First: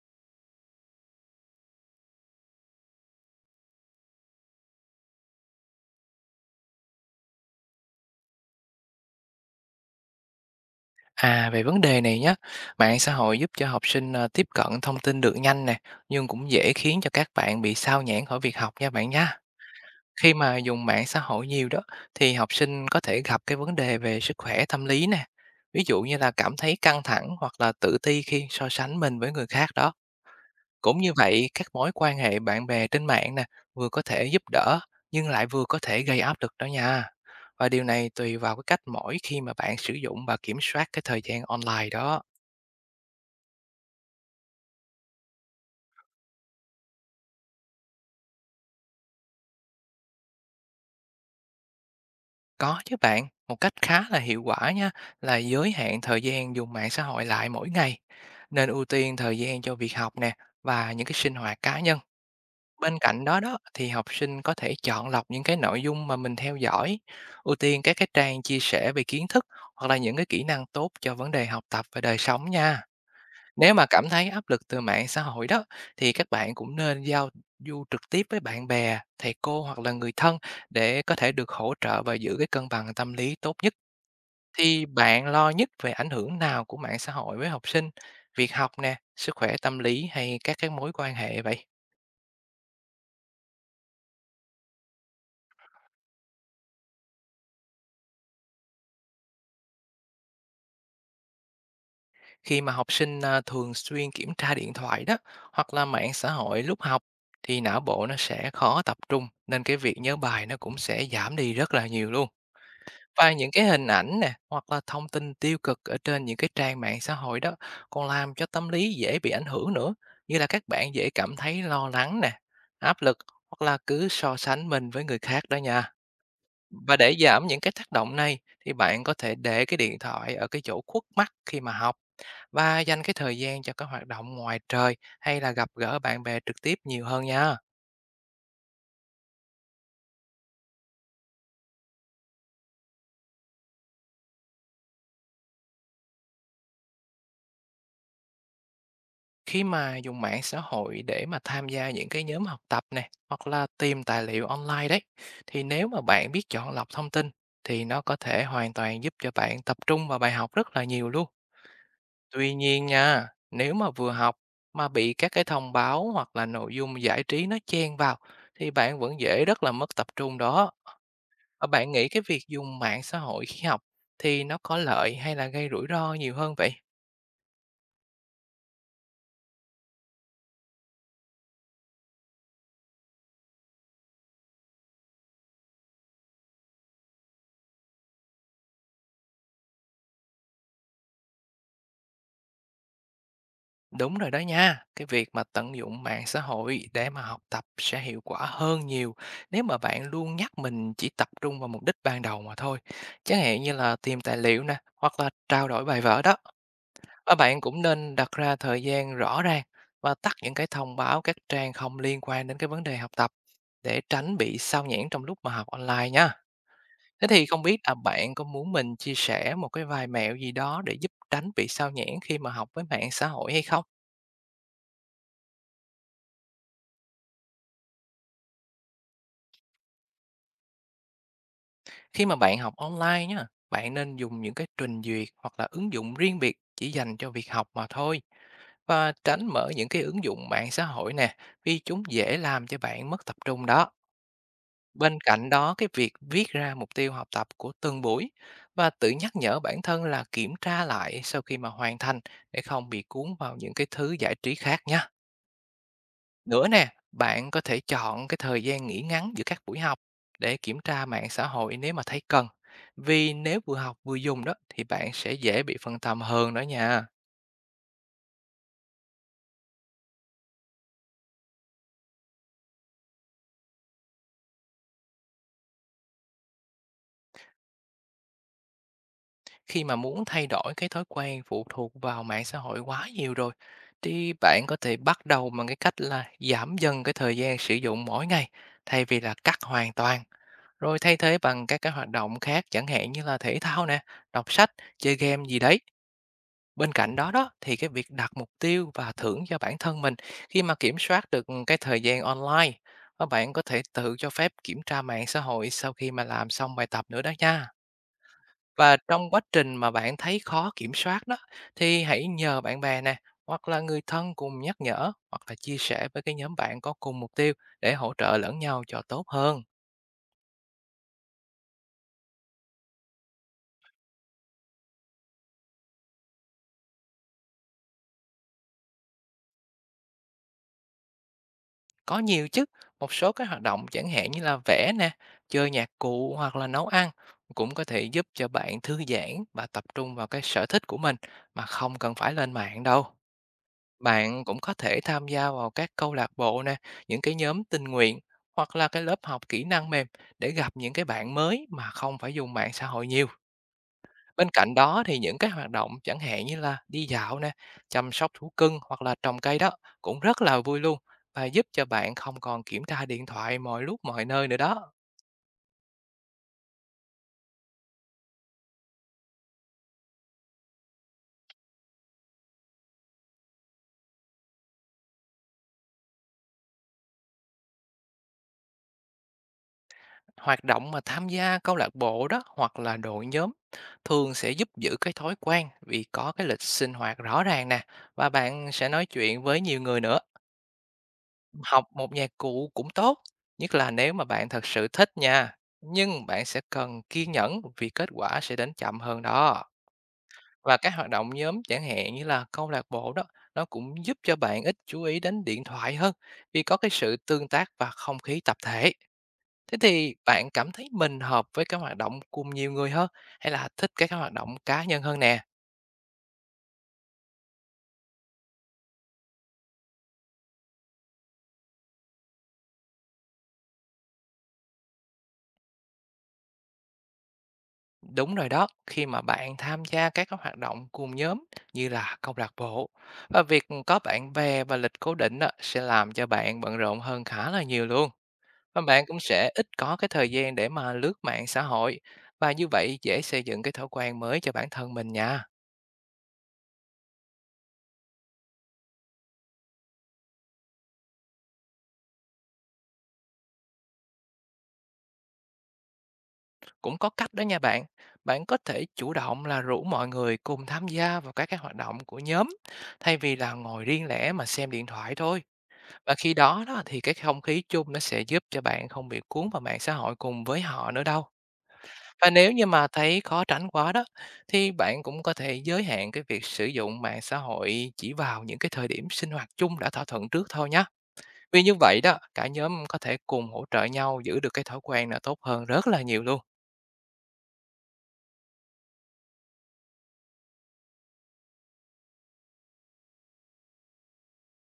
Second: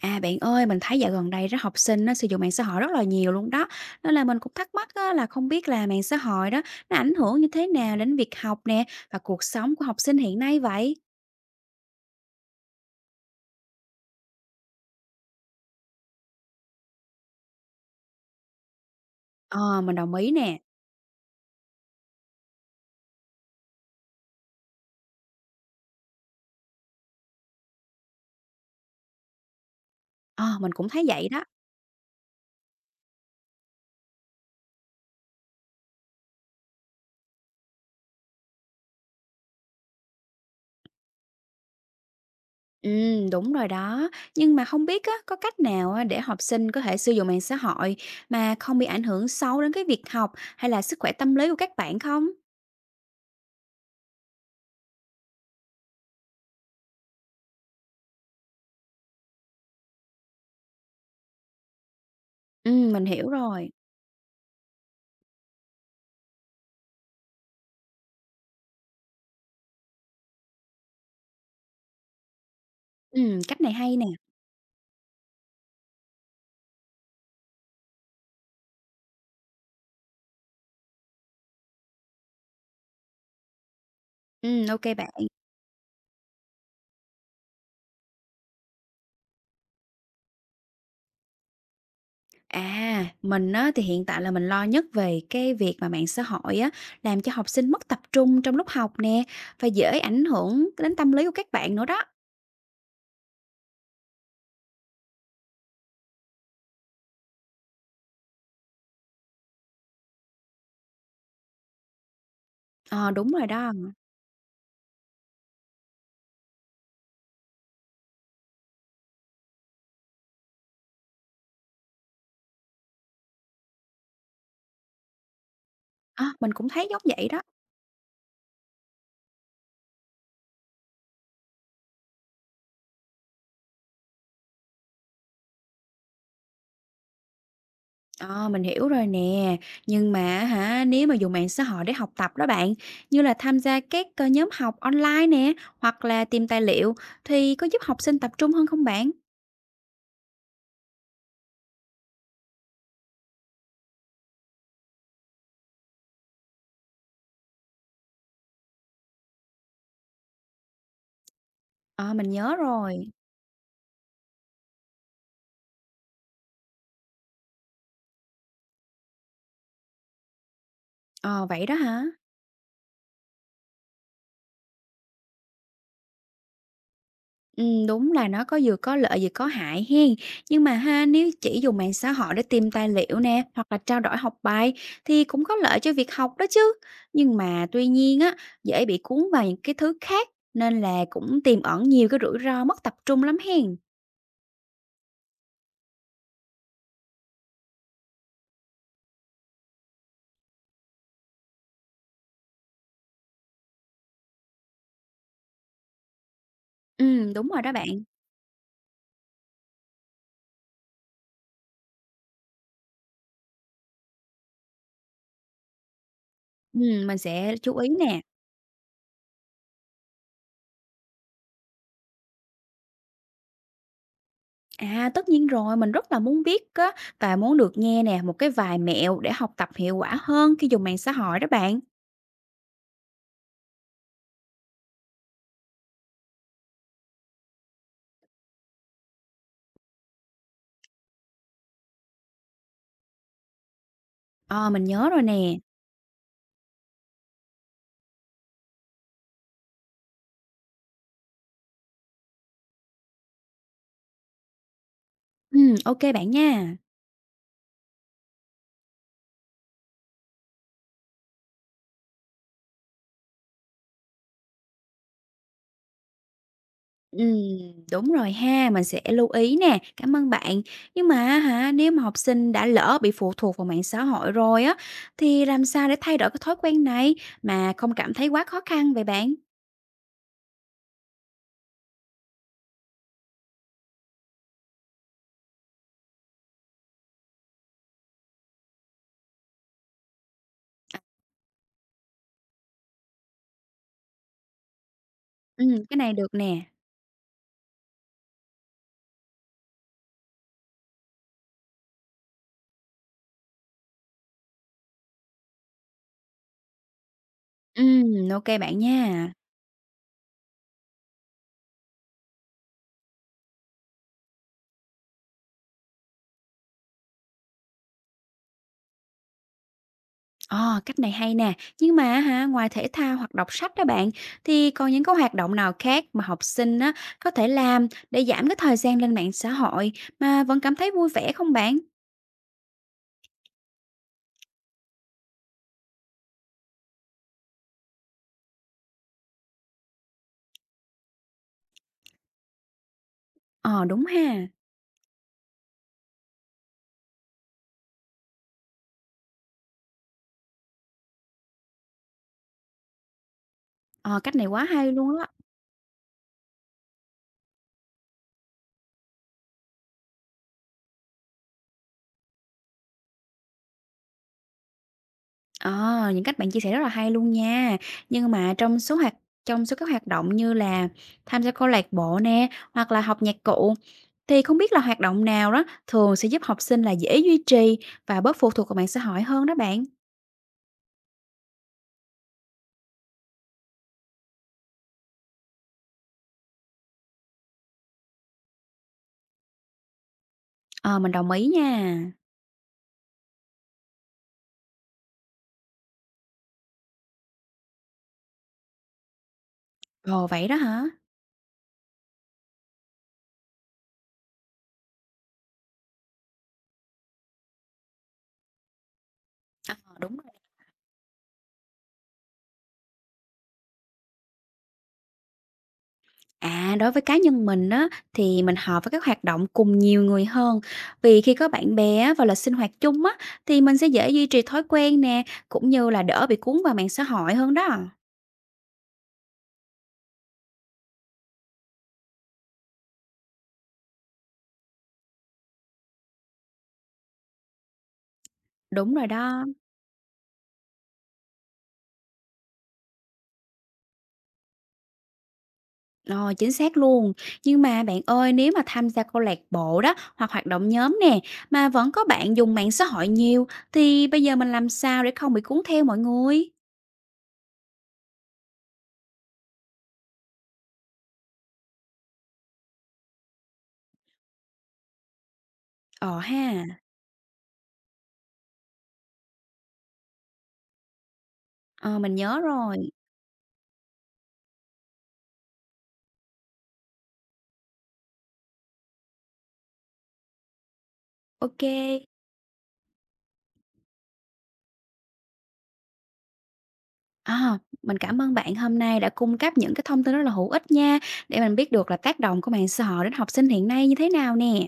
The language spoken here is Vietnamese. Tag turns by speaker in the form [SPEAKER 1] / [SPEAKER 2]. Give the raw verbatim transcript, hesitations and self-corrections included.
[SPEAKER 1] À, bạn ơi, mình thấy dạo gần đây đó học sinh nó sử dụng mạng xã hội rất là nhiều luôn đó. Nên là mình cũng thắc mắc á, là không biết là mạng xã hội đó nó ảnh hưởng như thế nào đến việc học nè và cuộc sống của học sinh hiện nay vậy?
[SPEAKER 2] À, về vấn đề này nhé, mạng xã hội giúp cho học sinh, ờ, tiếp cận thông tin được nhanh nè, nhưng cũng dễ khiến cho các bạn bị sao nhãng khỏi việc học nha bạn nha.
[SPEAKER 1] Ờ, mình đồng ý
[SPEAKER 2] Khi mà
[SPEAKER 1] nè.
[SPEAKER 2] dùng mạng xã hội nhiều đó, thì học sinh có thể gặp cái vấn đề về sức khỏe tâm lý nè. Ví dụ như là cảm thấy căng thẳng hoặc là tự ti khi so sánh mình với người khác đó.
[SPEAKER 1] Ờ, mình cũng
[SPEAKER 2] Cũng
[SPEAKER 1] thấy
[SPEAKER 2] như
[SPEAKER 1] vậy đó.
[SPEAKER 2] vậy, các mối quan hệ bạn bè trên mạng nè, vừa có thể giúp đỡ, nhưng lại vừa có thể gây áp lực đó nha. Và điều này tùy vào cái cách mỗi khi mà bạn sử dụng và kiểm soát cái thời gian online đó.
[SPEAKER 1] Ừ, đúng rồi đó. Nhưng mà không biết á, có cách nào á, để học sinh có thể sử dụng mạng xã hội mà không bị ảnh hưởng xấu đến cái việc học hay là sức khỏe tâm lý của các bạn không?
[SPEAKER 2] Có chứ bạn, một cách khá là hiệu quả nha, là giới hạn thời gian dùng mạng xã hội lại mỗi ngày. Nên ưu tiên thời gian cho việc học nè và những cái sinh hoạt cá nhân.
[SPEAKER 1] Ừ,
[SPEAKER 2] Bên
[SPEAKER 1] mình
[SPEAKER 2] cạnh
[SPEAKER 1] hiểu
[SPEAKER 2] đó đó
[SPEAKER 1] rồi.
[SPEAKER 2] thì học sinh có thể chọn lọc những cái nội dung mà mình theo dõi, ưu tiên các cái trang chia sẻ về kiến thức hoặc là những cái kỹ năng tốt cho vấn đề học tập và đời sống nha.
[SPEAKER 1] Ừ, cách này
[SPEAKER 2] Nếu mà
[SPEAKER 1] hay nè.
[SPEAKER 2] cảm thấy áp lực từ mạng xã hội đó, thì các bạn cũng nên giao du trực tiếp với bạn bè, thầy cô hoặc là người thân, để có thể được hỗ trợ và giữ cái cân bằng tâm lý tốt nhất.
[SPEAKER 1] Ừ, ok
[SPEAKER 2] Thì
[SPEAKER 1] bạn.
[SPEAKER 2] bạn lo nhất về ảnh hưởng nào của mạng xã hội với học sinh, việc học nè, sức khỏe tâm lý hay các cái mối quan hệ vậy?
[SPEAKER 1] À, mình á, thì hiện tại là mình lo nhất về cái việc mà mạng xã hội á, làm cho học sinh mất tập trung trong lúc học nè, và dễ ảnh hưởng đến tâm lý của các bạn nữa đó.
[SPEAKER 2] Khi mà học sinh à, thường xuyên kiểm tra điện thoại đó hoặc là mạng xã hội lúc học, thì não bộ nó sẽ khó tập trung, nên cái việc nhớ bài nó cũng sẽ giảm đi rất là nhiều luôn.
[SPEAKER 1] Ờ, đúng
[SPEAKER 2] Và
[SPEAKER 1] rồi
[SPEAKER 2] những cái
[SPEAKER 1] đó.
[SPEAKER 2] hình ảnh nè, hoặc là thông tin tiêu cực ở trên những cái trang mạng xã hội đó, còn làm cho tâm lý dễ bị ảnh hưởng nữa, như là các bạn dễ cảm thấy lo lắng nè, áp lực, hoặc là cứ so sánh mình với người khác đó nha.
[SPEAKER 1] Ờ, mình cũng thấy
[SPEAKER 2] Và
[SPEAKER 1] giống
[SPEAKER 2] để
[SPEAKER 1] vậy đó.
[SPEAKER 2] giảm những cái tác động này, thì bạn có thể để cái điện thoại ở cái chỗ khuất mắt khi mà học, và dành cái thời gian cho các hoạt động ngoài trời hay là gặp gỡ bạn bè trực tiếp nhiều hơn nha.
[SPEAKER 1] Ờ, mình hiểu rồi nè, nhưng mà hả, nếu mà dùng mạng xã hội để học tập đó bạn, như là tham gia các ờ, nhóm học online nè, hoặc là tìm tài liệu, thì có giúp học sinh tập trung hơn không bạn?
[SPEAKER 2] Khi mà dùng mạng xã hội để mà tham gia những cái nhóm học tập này hoặc là tìm tài liệu online đấy, thì nếu mà bạn biết chọn lọc thông tin, thì nó có thể hoàn toàn giúp cho bạn tập trung vào bài học rất là nhiều luôn.
[SPEAKER 1] Ờ, mình
[SPEAKER 2] Tuy
[SPEAKER 1] nhớ
[SPEAKER 2] nhiên
[SPEAKER 1] rồi.
[SPEAKER 2] nha, nếu mà vừa học mà bị các cái thông báo hoặc là nội dung giải trí nó chen vào, thì bạn vẫn dễ rất là mất tập trung đó.
[SPEAKER 1] Ờ, vậy
[SPEAKER 2] Và
[SPEAKER 1] đó
[SPEAKER 2] bạn
[SPEAKER 1] hả?
[SPEAKER 2] nghĩ cái việc dùng mạng xã hội khi học thì nó có lợi hay là gây rủi ro nhiều hơn vậy?
[SPEAKER 1] Ừm, đúng là nó có vừa có lợi vừa có hại hen. Nhưng mà ha, nếu chỉ dùng mạng xã hội để tìm tài liệu nè, hoặc là trao đổi học bài thì cũng có lợi cho việc học đó chứ. Nhưng mà tuy nhiên á, dễ bị cuốn vào những cái thứ khác nên là cũng tiềm ẩn nhiều cái rủi ro mất tập trung lắm hen.
[SPEAKER 2] Đúng rồi đó nha, cái việc mà tận dụng mạng xã hội để mà học tập sẽ hiệu quả hơn nhiều, nếu mà bạn luôn nhắc mình chỉ tập trung vào mục đích ban đầu mà thôi. Chẳng hạn như là tìm tài liệu nè, hoặc là trao đổi bài vở đó.
[SPEAKER 1] Ừm,
[SPEAKER 2] Và
[SPEAKER 1] đúng
[SPEAKER 2] bạn
[SPEAKER 1] rồi đó
[SPEAKER 2] cũng
[SPEAKER 1] bạn.
[SPEAKER 2] nên đặt ra thời gian rõ ràng, và tắt những cái thông báo các trang không liên quan đến cái vấn đề học tập, để tránh bị sao nhãng trong lúc mà học online nha.
[SPEAKER 1] Ừm, mình
[SPEAKER 2] Thế thì
[SPEAKER 1] sẽ
[SPEAKER 2] không
[SPEAKER 1] chú
[SPEAKER 2] biết
[SPEAKER 1] ý
[SPEAKER 2] là
[SPEAKER 1] nè.
[SPEAKER 2] bạn có muốn mình chia sẻ một cái vài mẹo gì đó để giúp tránh bị sao nhãng khi mà học với mạng xã hội hay không?
[SPEAKER 1] À, tất nhiên rồi, mình rất là muốn biết á và muốn được nghe nè một cái vài mẹo để học tập hiệu quả hơn khi dùng mạng xã hội đó bạn.
[SPEAKER 2] Khi mà bạn học online nhá, bạn nên dùng những cái trình duyệt hoặc là ứng dụng riêng biệt chỉ dành cho việc học mà thôi, và tránh mở những cái ứng dụng mạng xã hội nè, vì chúng dễ làm cho bạn mất tập trung đó.
[SPEAKER 1] Ờ, mình nhớ
[SPEAKER 2] Bên
[SPEAKER 1] rồi
[SPEAKER 2] cạnh
[SPEAKER 1] nè.
[SPEAKER 2] đó, cái việc viết ra mục tiêu học tập của từng buổi và tự nhắc nhở bản thân là kiểm tra lại sau khi mà hoàn thành, để không bị cuốn vào những cái thứ giải trí khác nhé.
[SPEAKER 1] Ừm, ok bạn
[SPEAKER 2] Nữa
[SPEAKER 1] nha.
[SPEAKER 2] nè, bạn có thể chọn cái thời gian nghỉ ngắn giữa các buổi học để kiểm tra mạng xã hội nếu mà thấy cần. Vì nếu vừa học vừa dùng đó, thì bạn sẽ dễ bị phân tâm hơn đó nha.
[SPEAKER 1] Ừm, đúng rồi ha, mình sẽ lưu ý nè, cảm ơn bạn. Nhưng mà hả, nếu mà học sinh đã lỡ bị phụ thuộc vào mạng xã hội rồi á, thì làm sao để thay đổi cái thói quen này mà không cảm thấy quá khó khăn vậy bạn?
[SPEAKER 2] Khi mà muốn thay đổi cái thói quen phụ thuộc vào mạng xã hội quá nhiều rồi, thì bạn có thể bắt đầu bằng cái cách là giảm dần cái thời gian sử dụng mỗi ngày, thay vì là cắt hoàn toàn, rồi thay thế bằng các cái hoạt động khác, chẳng hạn như là thể thao nè, đọc sách, chơi game gì
[SPEAKER 1] Ừ,
[SPEAKER 2] đấy.
[SPEAKER 1] cái này được nè.
[SPEAKER 2] Bên cạnh đó đó thì cái việc đặt mục tiêu và thưởng cho bản thân mình khi mà kiểm soát được cái thời gian online, các bạn có thể tự cho phép kiểm tra mạng xã hội sau khi mà làm xong bài tập nữa đó nha.
[SPEAKER 1] Ừm, ok bạn
[SPEAKER 2] Và trong
[SPEAKER 1] nha.
[SPEAKER 2] quá trình mà bạn thấy khó kiểm soát đó, thì hãy nhờ bạn bè nè, hoặc là người thân cùng nhắc nhở, hoặc là chia sẻ với cái nhóm bạn có cùng mục tiêu, để hỗ trợ lẫn nhau cho tốt hơn.
[SPEAKER 1] Ờ, cách này hay nè. Nhưng mà hả, ngoài thể thao hoặc đọc sách đó bạn, thì còn những cái hoạt động nào khác mà học sinh á, có thể làm để giảm cái thời gian lên mạng xã hội mà vẫn cảm thấy vui vẻ không bạn?
[SPEAKER 2] Có nhiều chứ, một số cái hoạt động chẳng hạn như là vẽ nè, chơi nhạc cụ hoặc là nấu ăn cũng có thể giúp cho bạn thư giãn và tập trung vào cái sở thích của mình, mà không cần phải lên mạng đâu.
[SPEAKER 1] Ờ, đúng
[SPEAKER 2] Bạn
[SPEAKER 1] ha.
[SPEAKER 2] cũng có thể tham gia vào các câu lạc bộ nè, những cái nhóm tình nguyện, hoặc là cái lớp học kỹ năng mềm, để gặp những cái bạn mới mà không phải dùng mạng xã hội nhiều.
[SPEAKER 1] Ờ, cách này
[SPEAKER 2] Bên
[SPEAKER 1] quá
[SPEAKER 2] cạnh
[SPEAKER 1] hay
[SPEAKER 2] đó,
[SPEAKER 1] luôn
[SPEAKER 2] thì
[SPEAKER 1] á.
[SPEAKER 2] những cái hoạt động chẳng hạn như là đi dạo nè, chăm sóc thú cưng hoặc là trồng cây đó cũng rất là vui luôn, và giúp cho bạn không còn kiểm tra điện thoại mọi lúc mọi nơi nữa đó.
[SPEAKER 1] Ờ, những cách bạn chia sẻ rất là hay luôn nha. Nhưng mà trong số hoạt trong số các hoạt động như là tham gia câu lạc bộ nè, hoặc là học nhạc cụ, thì không biết là hoạt động nào đó thường sẽ giúp học sinh là dễ duy trì và bớt phụ thuộc vào mạng xã hội hơn đó bạn?
[SPEAKER 2] Hoạt động mà tham gia câu lạc bộ đó hoặc là đội nhóm thường sẽ giúp giữ cái thói quen, vì có cái lịch sinh hoạt rõ ràng nè, và bạn sẽ nói chuyện với nhiều người nữa.
[SPEAKER 1] Ờ, mình đồng ý
[SPEAKER 2] Học
[SPEAKER 1] nha.
[SPEAKER 2] một nhạc cụ cũng tốt, nhất là nếu mà bạn thật sự thích nha. Nhưng bạn sẽ cần kiên nhẫn, vì kết quả sẽ đến chậm hơn đó.
[SPEAKER 1] Ồ, vậy đó
[SPEAKER 2] Và
[SPEAKER 1] hả?
[SPEAKER 2] các hoạt động nhóm chẳng hạn như là câu lạc bộ đó, nó cũng giúp cho bạn ít chú ý đến điện thoại hơn, vì có cái sự tương tác và không khí tập thể.
[SPEAKER 1] Ờ,
[SPEAKER 2] Thế thì
[SPEAKER 1] đúng rồi.
[SPEAKER 2] bạn cảm thấy mình hợp với các hoạt động cùng nhiều người hơn, hay là thích các cái hoạt động cá nhân hơn nè?
[SPEAKER 1] À, đối với cá nhân mình á, thì mình hợp với các hoạt động cùng nhiều người hơn. Vì khi có bạn bè á, và là sinh hoạt chung á, thì mình sẽ dễ duy trì thói quen nè, cũng như là đỡ bị cuốn vào mạng xã hội hơn đó.
[SPEAKER 2] Đúng rồi đó, khi mà bạn tham gia các cái hoạt động cùng nhóm như là câu lạc bộ, và việc có bạn bè và lịch cố định á, sẽ làm cho bạn bận rộn hơn khá là nhiều luôn. Và
[SPEAKER 1] Đúng
[SPEAKER 2] bạn
[SPEAKER 1] rồi
[SPEAKER 2] cũng
[SPEAKER 1] đó.
[SPEAKER 2] sẽ ít có cái thời gian để mà lướt mạng xã hội, và như vậy dễ xây dựng cái thói quen mới cho bản thân mình nha.
[SPEAKER 1] Ờ, chính xác luôn. Nhưng mà bạn ơi, nếu mà tham gia câu lạc bộ đó hoặc hoạt động nhóm nè, mà vẫn có bạn dùng mạng xã hội nhiều thì bây giờ mình làm sao để không bị cuốn theo mọi người?
[SPEAKER 2] Cũng có cách đó nha bạn. Bạn có thể chủ động là rủ mọi người cùng tham gia vào các cái hoạt động của nhóm, thay vì là ngồi riêng lẻ mà xem điện thoại thôi. Và
[SPEAKER 1] Ờ
[SPEAKER 2] khi
[SPEAKER 1] ha.
[SPEAKER 2] đó đó thì cái không khí chung nó sẽ giúp cho bạn không bị cuốn vào mạng xã hội cùng với họ nữa đâu.
[SPEAKER 1] Ờ, mình
[SPEAKER 2] Và
[SPEAKER 1] nhớ
[SPEAKER 2] nếu như mà
[SPEAKER 1] rồi.
[SPEAKER 2] thấy khó tránh quá đó, thì bạn cũng có thể giới hạn cái việc sử dụng mạng xã hội chỉ vào những cái thời điểm sinh hoạt chung đã thỏa thuận trước thôi nhé.
[SPEAKER 1] Ok.
[SPEAKER 2] Vì như vậy đó, cả nhóm có thể cùng hỗ trợ nhau giữ được cái thói quen là tốt hơn rất là nhiều luôn.
[SPEAKER 1] À, mình cảm ơn bạn hôm nay đã cung cấp những cái thông tin rất là hữu ích nha, để mình biết được là tác động của mạng xã hội đến học sinh hiện nay như thế nào nè.